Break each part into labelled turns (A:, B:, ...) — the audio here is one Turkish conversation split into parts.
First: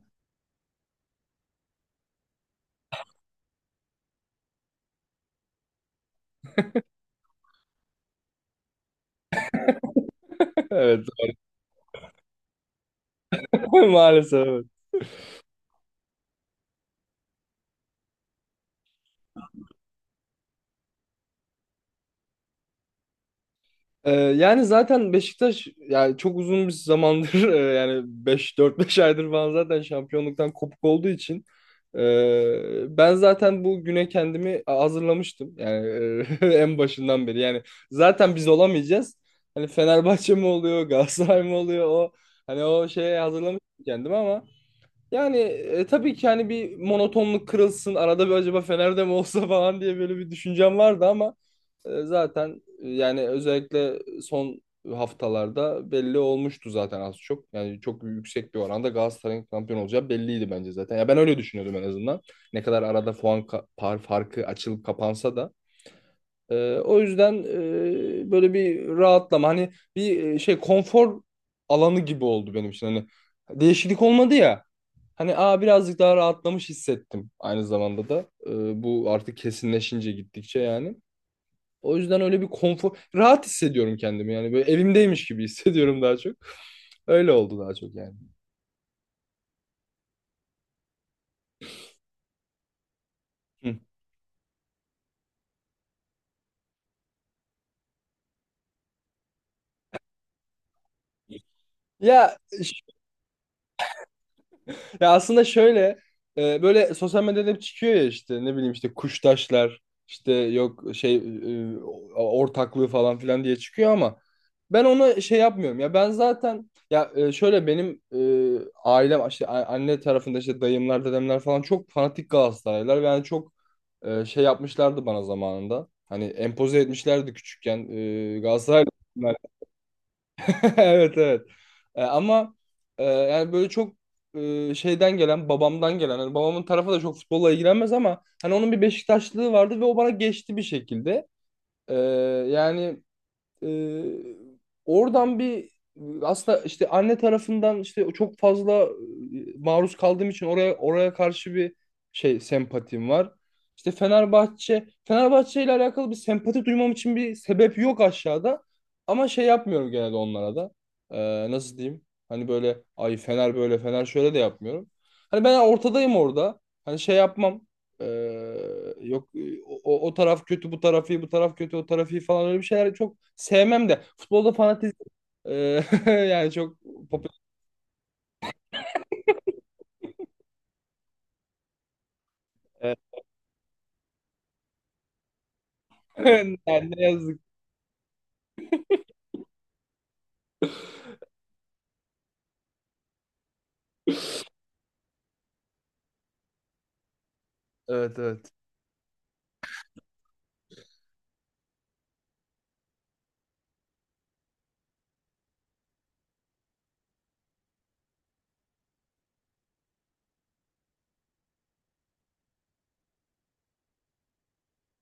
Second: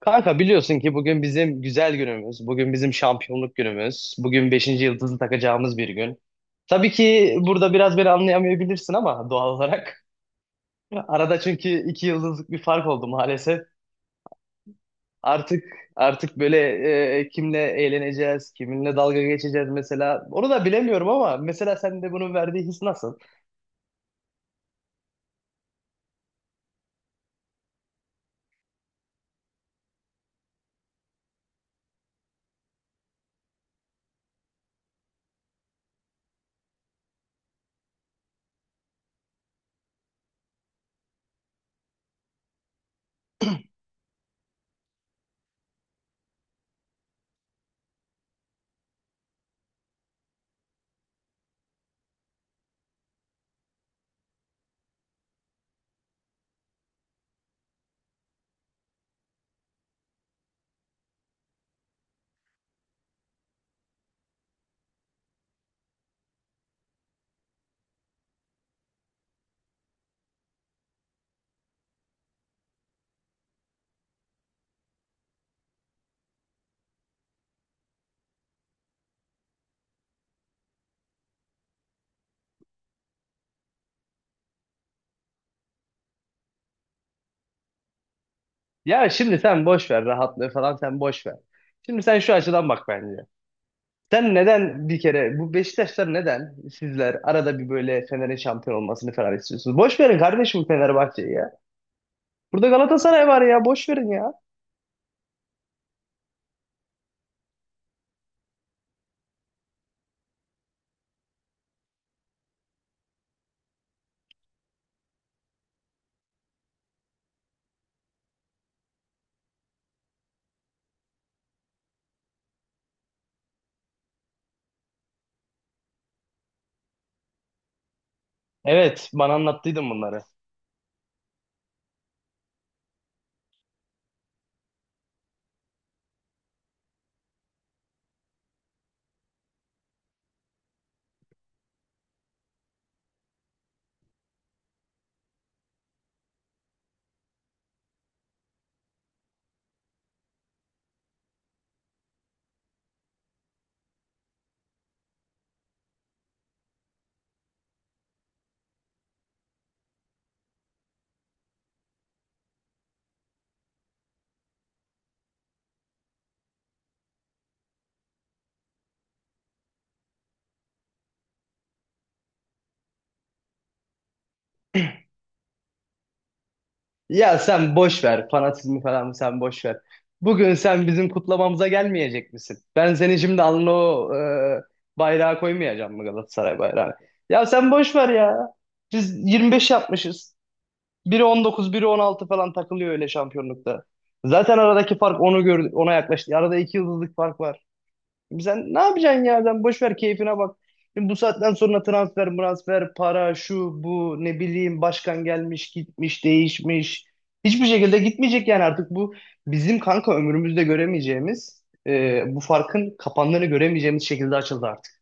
A: Kanka biliyorsun ki bugün bizim güzel günümüz, bugün bizim şampiyonluk günümüz, bugün beşinci yıldızı takacağımız bir gün. Tabii ki burada biraz beni anlayamayabilirsin ama doğal olarak.
B: Evet.
A: Arada çünkü iki yıldızlık bir fark oldu maalesef.
B: Maalesef, evet.
A: Artık artık böyle kimle eğleneceğiz, kiminle dalga geçeceğiz mesela. Onu da bilemiyorum ama mesela sen de bunun verdiği his nasıl?
B: Yani zaten Beşiktaş, yani çok uzun bir zamandır yani 5 4 5 aydır falan zaten şampiyonluktan kopuk olduğu için ben zaten bu güne kendimi hazırlamıştım. Yani en başından beri. Yani zaten biz olamayacağız. Hani Fenerbahçe mi oluyor, Galatasaray mı oluyor, o şeye hazırlamıştım kendimi ama yani tabii ki hani bir monotonluk kırılsın, arada bir acaba Fener'de mi olsa falan diye böyle bir düşüncem vardı ama yani özellikle son haftalarda belli olmuştu zaten az çok. Yani çok yüksek bir oranda Galatasaray'ın şampiyon olacağı belliydi bence zaten. Ya ben öyle düşünüyordum en azından. Ne kadar arada par farkı açılıp kapansa da. O yüzden böyle bir rahatlama, hani bir konfor alanı gibi oldu benim için. Hani değişiklik olmadı ya. Hani aa birazcık daha rahatlamış hissettim aynı zamanda da. Bu artık kesinleşince gittikçe yani. O yüzden öyle bir konfor, rahat hissediyorum kendimi, yani böyle evimdeymiş gibi hissediyorum daha çok. Öyle oldu daha çok yani.
A: Ya şimdi sen boş ver rahatlığı falan sen boş ver. Şimdi sen şu açıdan bak bence.
B: Hı.
A: Sen neden bir kere bu Beşiktaşlar neden sizler arada bir böyle Fener'in şampiyon olmasını falan istiyorsunuz? Boş verin kardeşim Fenerbahçe'yi ya.
B: Ya,
A: Burada Galatasaray var ya boş verin ya.
B: ya aslında şöyle, böyle sosyal medyada hep çıkıyor ya, işte ne bileyim işte kuştaşlar işte yok e, ortaklığı falan filan diye çıkıyor ama ben onu şey yapmıyorum ya, ben zaten ya, şöyle benim, ailem işte anne tarafında işte dayımlar, dedemler falan çok fanatik Galatasaraylılar ve yani çok şey yapmışlardı bana zamanında. Hani empoze etmişlerdi küçükken Galatasaraylı.
A: Evet bana anlattıydın bunları.
B: Evet, evet. E, ama yani böyle çok şeyden gelen, babamdan gelen. Hani babamın tarafı da çok futbolla ilgilenmez ama hani onun bir Beşiktaşlılığı vardı ve o bana geçti bir şekilde. E, yani ee, oradan bir, aslında işte anne tarafından işte çok fazla maruz kaldığım için oraya karşı bir şey, sempatim var. İşte Fenerbahçe ile alakalı bir sempati duymam için bir sebep yok aşağıda. Ama şey yapmıyorum genelde onlara da. Nasıl diyeyim? Hani böyle ay Fener böyle Fener şöyle de yapmıyorum. Hani ben ortadayım orada. Hani şey yapmam. Yok e, O taraf kötü, bu taraf iyi, bu taraf kötü, o taraf iyi falan, öyle bir şeyler çok sevmem de, futbolda fanatizm ee, yani çok
A: Ya
B: popüler.
A: sen boş ver fanatizmi falan sen boş ver. Bugün sen bizim kutlamamıza gelmeyecek misin? Ben seni şimdi alnına o bayrağı koymayacağım mı
B: Yani
A: Galatasaray bayrağını?
B: ne yazık.
A: Ya sen boş ver ya. Biz 25 yapmışız. Biri 19, biri 16 falan takılıyor öyle şampiyonlukta. Zaten aradaki fark onu gördü, ona yaklaştı. Arada iki yıldızlık fark var.
B: Evet, evet.
A: Sen ne yapacaksın ya? Sen boş ver keyfine bak. Şimdi bu saatten sonra transfer, transfer, para, şu, bu, ne bileyim başkan gelmiş, gitmiş, değişmiş. Hiçbir şekilde gitmeyecek yani artık bu bizim kanka ömrümüzde göremeyeceğimiz, bu farkın kapandığını göremeyeceğimiz şekilde açıldı artık.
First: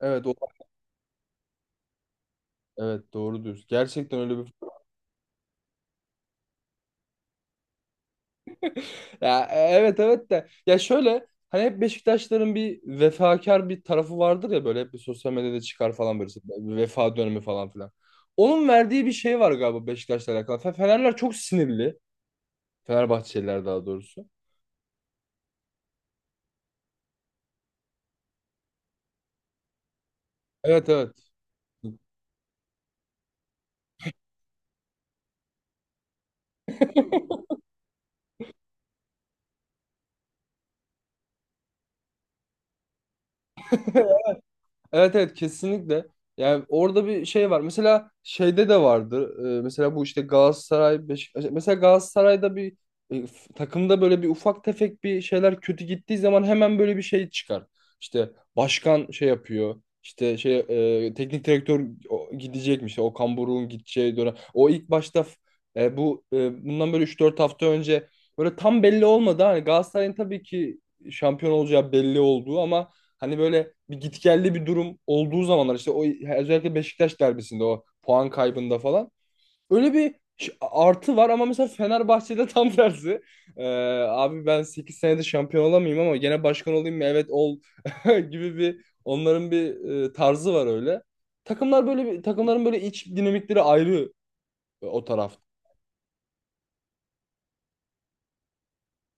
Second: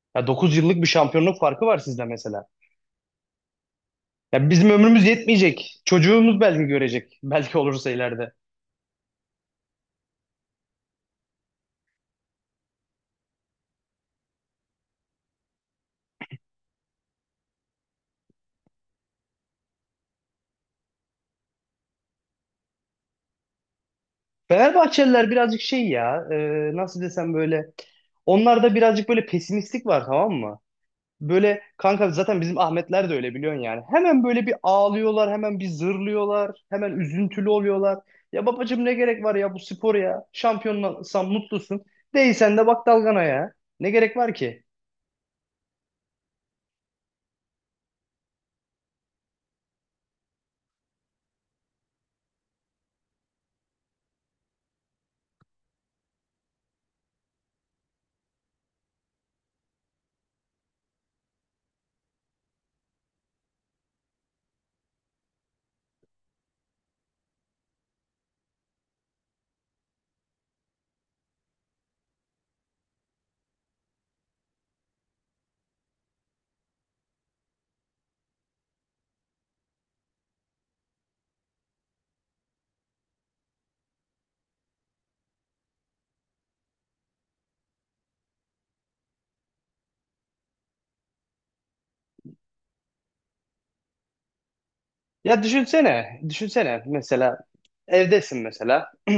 B: Evet.
A: Ya
B: O
A: 9 yıllık bir şampiyonluk farkı var sizde mesela.
B: evet, doğru diyorsun. Gerçekten öyle
A: Ya
B: bir
A: bizim ömrümüz yetmeyecek. Çocuğumuz belki görecek. Belki olursa ileride.
B: ya, evet, evet de, ya şöyle hani hep Beşiktaşların bir vefakar bir tarafı vardır ya, böyle hep bir sosyal medyada çıkar falan, böyle bir vefa dönemi falan filan. Onun verdiği bir şey var galiba Beşiktaş'la alakalı. Fenerler çok sinirli. Fenerbahçeliler daha doğrusu.
A: Fenerbahçeliler birazcık şey ya, nasıl desem böyle. Onlarda birazcık böyle pesimistlik var tamam mı?
B: Evet, evet.
A: Böyle kanka zaten bizim Ahmetler de öyle biliyorsun yani. Hemen böyle bir ağlıyorlar, hemen bir zırlıyorlar, hemen üzüntülü oluyorlar. Ya babacığım ne gerek var ya bu spor ya? Şampiyonsan mutlusun. Değilsen de bak dalgana ya. Ne gerek var ki?
B: Evet, evet, kesinlikle. Yani orada bir şey var. Mesela şeyde de vardı. Mesela bu işte Galatasaray, Beşiktaş. Mesela Galatasaray'da bir takımda böyle bir ufak tefek bir şeyler kötü gittiği zaman hemen böyle bir şey çıkar. İşte başkan şey yapıyor. İşte teknik direktör gidecekmiş. O Okan gideceği dönem. O ilk başta bundan böyle 3 4 hafta önce böyle tam belli olmadı. Hani Galatasaray'ın tabii ki şampiyon olacağı belli olduğu ama hani böyle bir gitgelli bir durum olduğu zamanlar işte o, özellikle Beşiktaş derbisinde o puan kaybında falan. Öyle bir artı var ama mesela Fenerbahçe'de tam tersi. Ee, Abi ben 8 senede şampiyon olamayayım ama gene başkan olayım mı? Evet ol gibi bir, onların bir tarzı var öyle. Takımların böyle iç dinamikleri ayrı o taraf.
A: Ya düşünsene, düşünsene mesela evdesin mesela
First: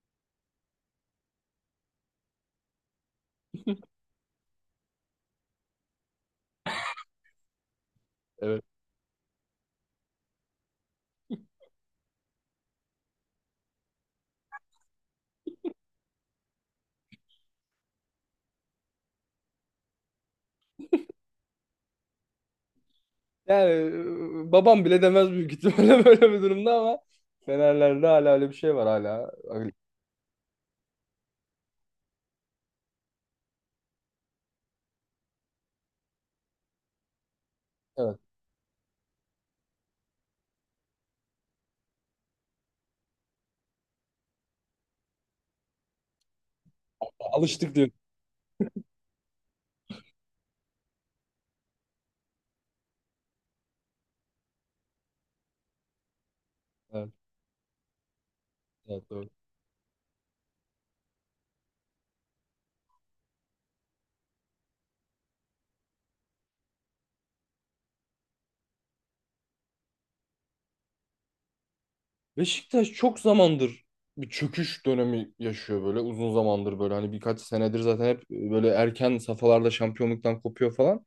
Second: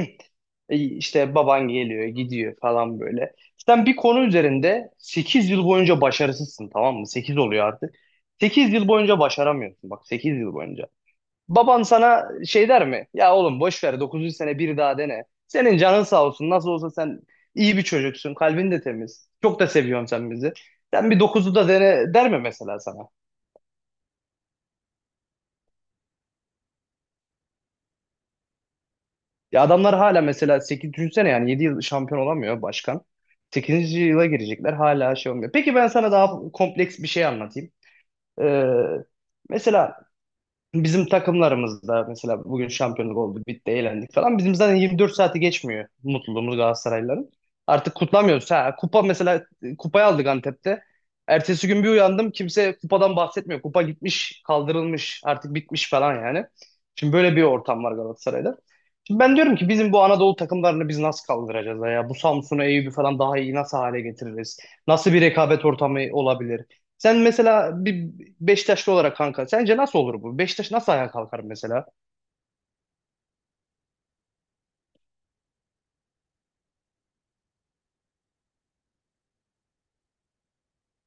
A: İşte baban geliyor gidiyor falan böyle. Sen bir konu üzerinde 8 yıl boyunca başarısızsın tamam mı? 8 oluyor artık.
B: Evet.
A: 8 yıl boyunca başaramıyorsun bak 8 yıl boyunca. Baban sana şey der mi? Ya oğlum boş ver dokuzuncu sene bir daha dene. Senin canın sağ olsun nasıl olsa sen iyi bir çocuksun kalbin de temiz. Çok da seviyorsun sen bizi. Sen bir dokuzu da dene der mi mesela sana?
B: Yani babam bile demez büyük ihtimalle böyle bir durumda ama Fenerlerde hala öyle bir şey var, hala.
A: Ya
B: Öyle.
A: adamlar hala mesela 8 düşünsene yani 7 yıl şampiyon olamıyor başkan. Sekizinci yıla girecekler hala şey olmuyor. Peki ben sana daha kompleks bir şey anlatayım.
B: Evet.
A: Ee, mesela bizim takımlarımızda mesela bugün şampiyonluk oldu, bitti, eğlendik falan. Bizim zaten 24 saati geçmiyor mutluluğumuz Galatasaraylıların.
B: Alıştık diyor.
A: Artık kutlamıyoruz. Ha, kupa mesela kupayı aldık Antep'te. Ertesi gün bir uyandım kimse kupadan bahsetmiyor. Kupa gitmiş, kaldırılmış, artık bitmiş falan yani.
B: Evet,
A: Şimdi böyle bir ortam var Galatasaray'da.
B: evet,
A: Şimdi
B: doğru.
A: ben diyorum ki bizim bu Anadolu takımlarını biz nasıl kaldıracağız ya? Bu Samsun'u, Eyüp'ü falan daha iyi nasıl hale getiririz? Nasıl bir rekabet ortamı olabilir? Sen mesela bir Beşiktaşlı olarak kanka sence nasıl olur bu? Beşiktaş nasıl ayağa kalkar mesela?
B: Beşiktaş çok zamandır bir çöküş dönemi yaşıyor, böyle uzun zamandır, böyle hani birkaç senedir zaten hep böyle erken safhalarda şampiyonluktan kopuyor falan.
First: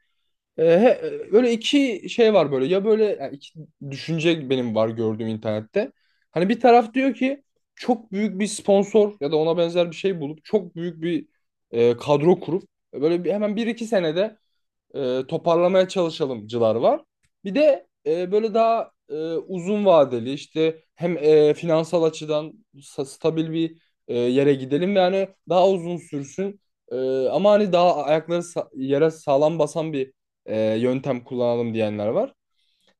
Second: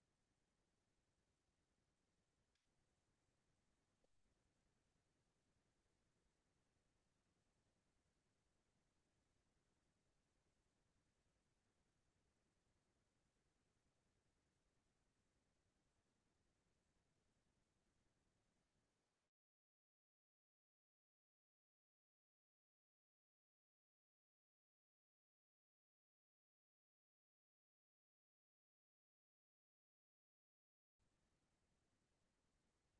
B: Ee, he- böyle iki şey var, böyle ya, böyle yani iki düşünce benim var gördüğüm internette. Hani bir taraf diyor ki çok büyük bir sponsor ya da ona benzer bir şey bulup çok büyük bir kadro kurup böyle bir, hemen 1 2 senede toparlamaya çalışalımcılar var. Bir de böyle daha uzun vadeli, işte hem finansal açıdan stabil bir yere gidelim ve hani daha uzun sürsün. E, Ama hani daha ayakları yere sağlam basan bir yöntem kullanalım diyenler var.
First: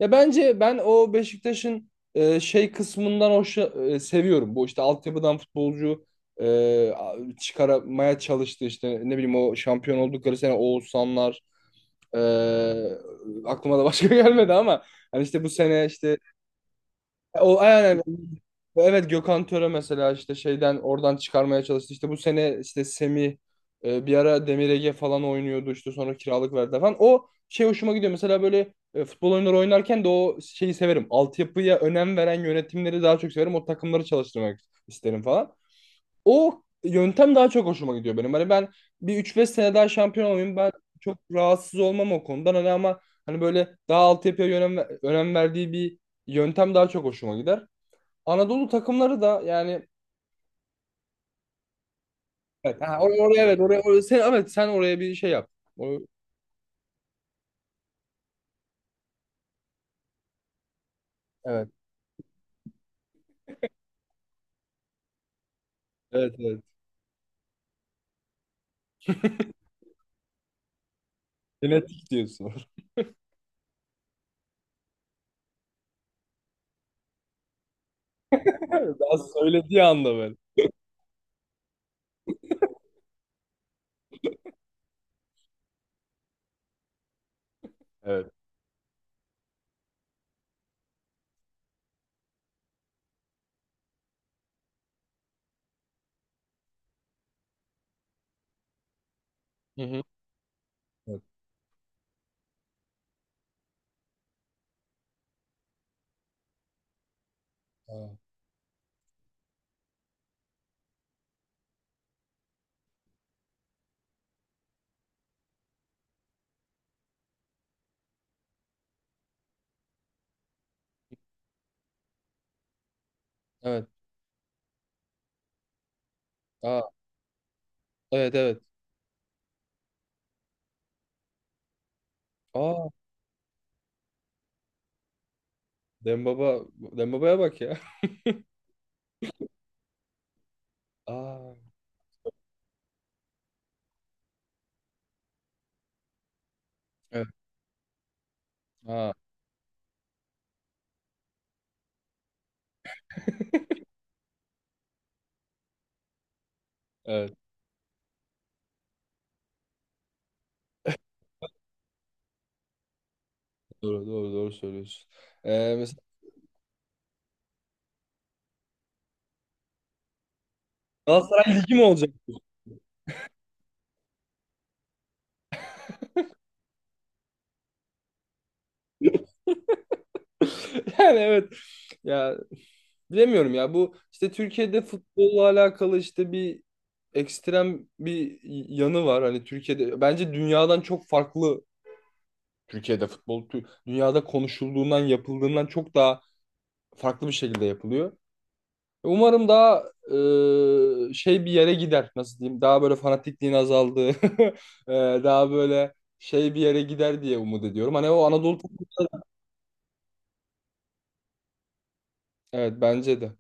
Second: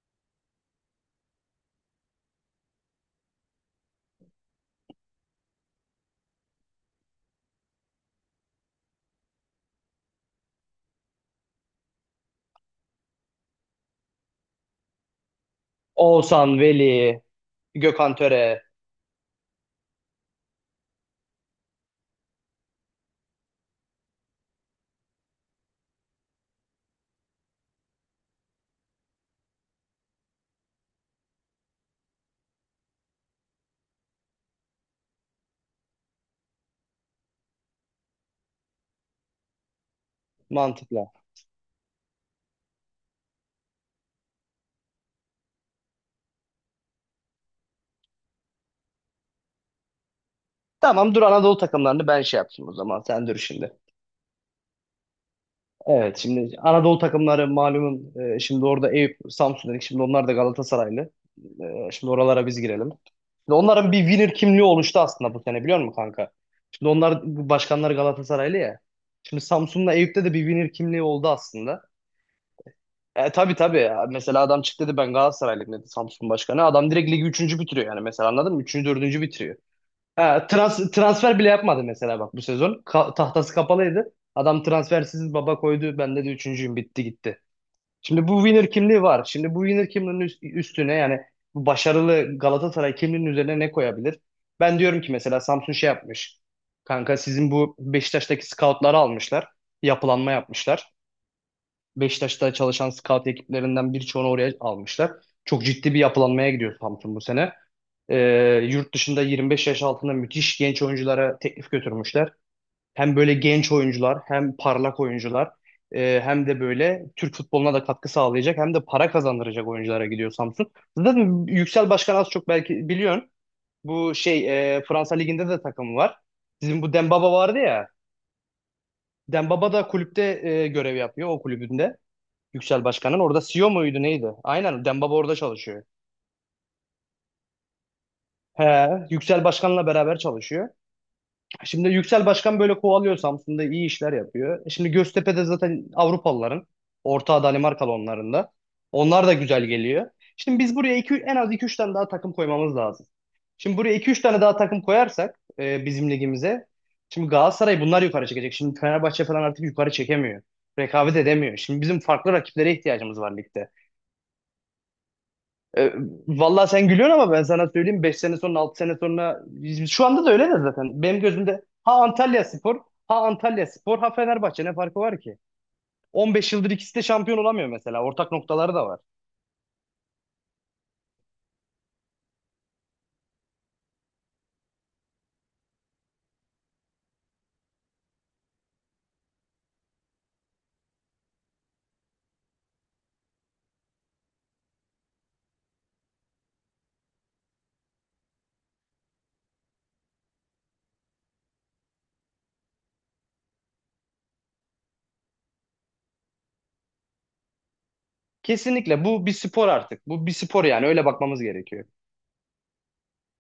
B: Ya bence ben o Beşiktaş'ın kısmından seviyorum. Bu işte altyapıdan futbolcu e, çıkarmaya çalıştı, işte ne bileyim o şampiyon oldukları sene Oğuzhanlar ee, aklıma da başka gelmedi ama hani işte bu sene işte,
A: Oğuzhan, Veli,
B: o aynen
A: Gökhan Töre
B: evet, Gökhan Töre mesela, işte şeyden oradan çıkarmaya çalıştı. İşte bu sene işte Semih, bir ara Demir Ege falan oynuyordu, işte sonra kiralık verdi falan. O şey hoşuma gidiyor. Mesela böyle futbol oyunları oynarken de o şeyi severim. Altyapıya önem veren yönetimleri daha çok severim. O takımları çalıştırmak isterim falan. O yöntem daha çok hoşuma gidiyor benim. Hani ben bir 3 5 sene daha şampiyon olayım, ben
A: mantıkla.
B: çok rahatsız olmam o konudan. Hani ama hani böyle daha altyapıya önem verdiği bir yöntem daha çok hoşuma gider. Anadolu takımları da yani
A: Tamam dur Anadolu takımlarını ben şey yapayım o
B: evet, ha,
A: zaman sen dur
B: oraya, evet,
A: şimdi.
B: oraya, sen, evet, sen oraya bir şey yap. O-
A: Evet şimdi Anadolu takımları malumun şimdi orada Eyüp, Samsun dedik şimdi onlar da Galatasaraylı.
B: evet,
A: Şimdi oralara biz girelim. Şimdi onların bir winner kimliği oluştu aslında bu sene biliyor musun kanka?
B: evet, evet.
A: Şimdi onlar bu başkanları Galatasaraylı ya. Şimdi Samsun'la Eyüp'te de bir winner kimliği oldu aslında.
B: Genetik diyorsun.
A: Tabii tabii. Mesela adam çıktı dedi ben Galatasaraylıyım dedi Samsun Başkanı. Adam direkt ligi üçüncü bitiriyor yani mesela anladın mı? Üçüncü,
B: Daha
A: dördüncü bitiriyor.
B: söylediği anda ben.
A: Ha, transfer bile yapmadı mesela bak bu sezon. Tahtası kapalıydı. Adam transfersiz baba koydu. Ben dedi üçüncüyüm bitti gitti. Şimdi
B: Evet.
A: bu winner kimliği var. Şimdi bu winner kimliğinin üstüne yani bu başarılı Galatasaray kimliğinin üzerine ne koyabilir? Ben diyorum ki mesela Samsun şey yapmış. Kanka sizin bu Beşiktaş'taki scoutları almışlar.
B: Hı hı.
A: Yapılanma yapmışlar.
B: Evet.
A: Beşiktaş'ta çalışan scout ekiplerinden birçoğunu oraya almışlar. Çok ciddi bir yapılanmaya gidiyor Samsun bu sene.
B: Aa,
A: Yurt dışında 25 yaş altında müthiş genç oyunculara teklif götürmüşler. Hem böyle genç oyuncular hem parlak oyuncular hem de böyle Türk futboluna da katkı sağlayacak hem de para kazandıracak oyunculara gidiyor Samsun. Zaten Yüksel Başkan az çok belki biliyorsun.
B: evet.
A: Bu şey Fransa Ligi'nde de takımı var.
B: Aa,
A: Sizin bu Dembaba vardı ya.
B: evet, evet.
A: Dembaba da kulüpte görev yapıyor o kulübünde. Yüksel
B: Aa,
A: Başkan'ın. Orada CEO muydu neydi? Aynen Dembaba orada çalışıyor.
B: Dembaba Dembaba'ya bak ya.
A: He, Yüksel Başkan'la beraber çalışıyor.
B: Aa,
A: Şimdi Yüksel Başkan böyle kovalıyor Samsun'da iyi işler yapıyor. Şimdi Göztepe'de zaten Avrupalıların.
B: evet.
A: Ortağı Danimarkalı onların da.
B: Aa,
A: Onlar da güzel geliyor. Şimdi biz buraya iki, en az iki üç tane daha takım koymamız lazım. Şimdi buraya iki üç tane daha takım koyarsak bizim ligimize. Şimdi
B: evet.
A: Galatasaray bunlar yukarı çekecek. Şimdi Fenerbahçe falan artık yukarı çekemiyor. Rekabet edemiyor. Şimdi bizim farklı rakiplere ihtiyacımız var ligde.
B: Doğru, doğru, doğru söylüyorsun.
A: E,
B: Mesela
A: vallahi sen gülüyorsun ama ben sana söyleyeyim 5 sene sonra 6 sene sonra şu anda da öyle de zaten. Benim
B: Galatasaray
A: gözümde
B: Ligi mi
A: ha
B: olacak?
A: Antalya Spor ha Antalya Spor ha Fenerbahçe ne farkı var ki? 15 yıldır ikisi de şampiyon olamıyor mesela. Ortak noktaları da var.
B: Yani evet. Ya bilemiyorum ya, bu işte Türkiye'de futbolla alakalı işte bir ekstrem bir yanı var. Hani Türkiye'de bence dünyadan çok farklı, Türkiye'de futbol dünyada konuşulduğundan, yapıldığından çok daha farklı bir şekilde yapılıyor. Umarım daha bir yere gider, nasıl diyeyim, daha böyle fanatikliğin azaldığı daha böyle şey bir yere gider diye umut ediyorum. Hani o Anadolu.
A: Kesinlikle bu bir spor artık. Bu bir spor yani öyle bakmamız gerekiyor.
B: Evet, bence de.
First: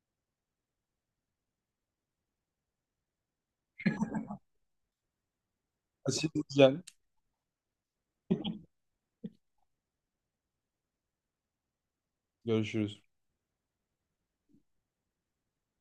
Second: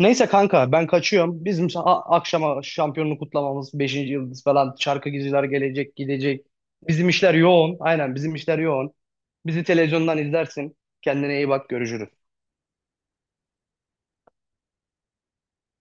A: Neyse kanka ben kaçıyorum. Bizim akşama şampiyonluğu kutlamamız beşinci yıldız falan şarkıcılar gelecek gidecek.
B: Kaçırırken
A: Bizim işler yoğun. Aynen bizim işler yoğun. Bizi televizyondan izlersin. Kendine iyi bak görüşürüz.
B: görüşürüz.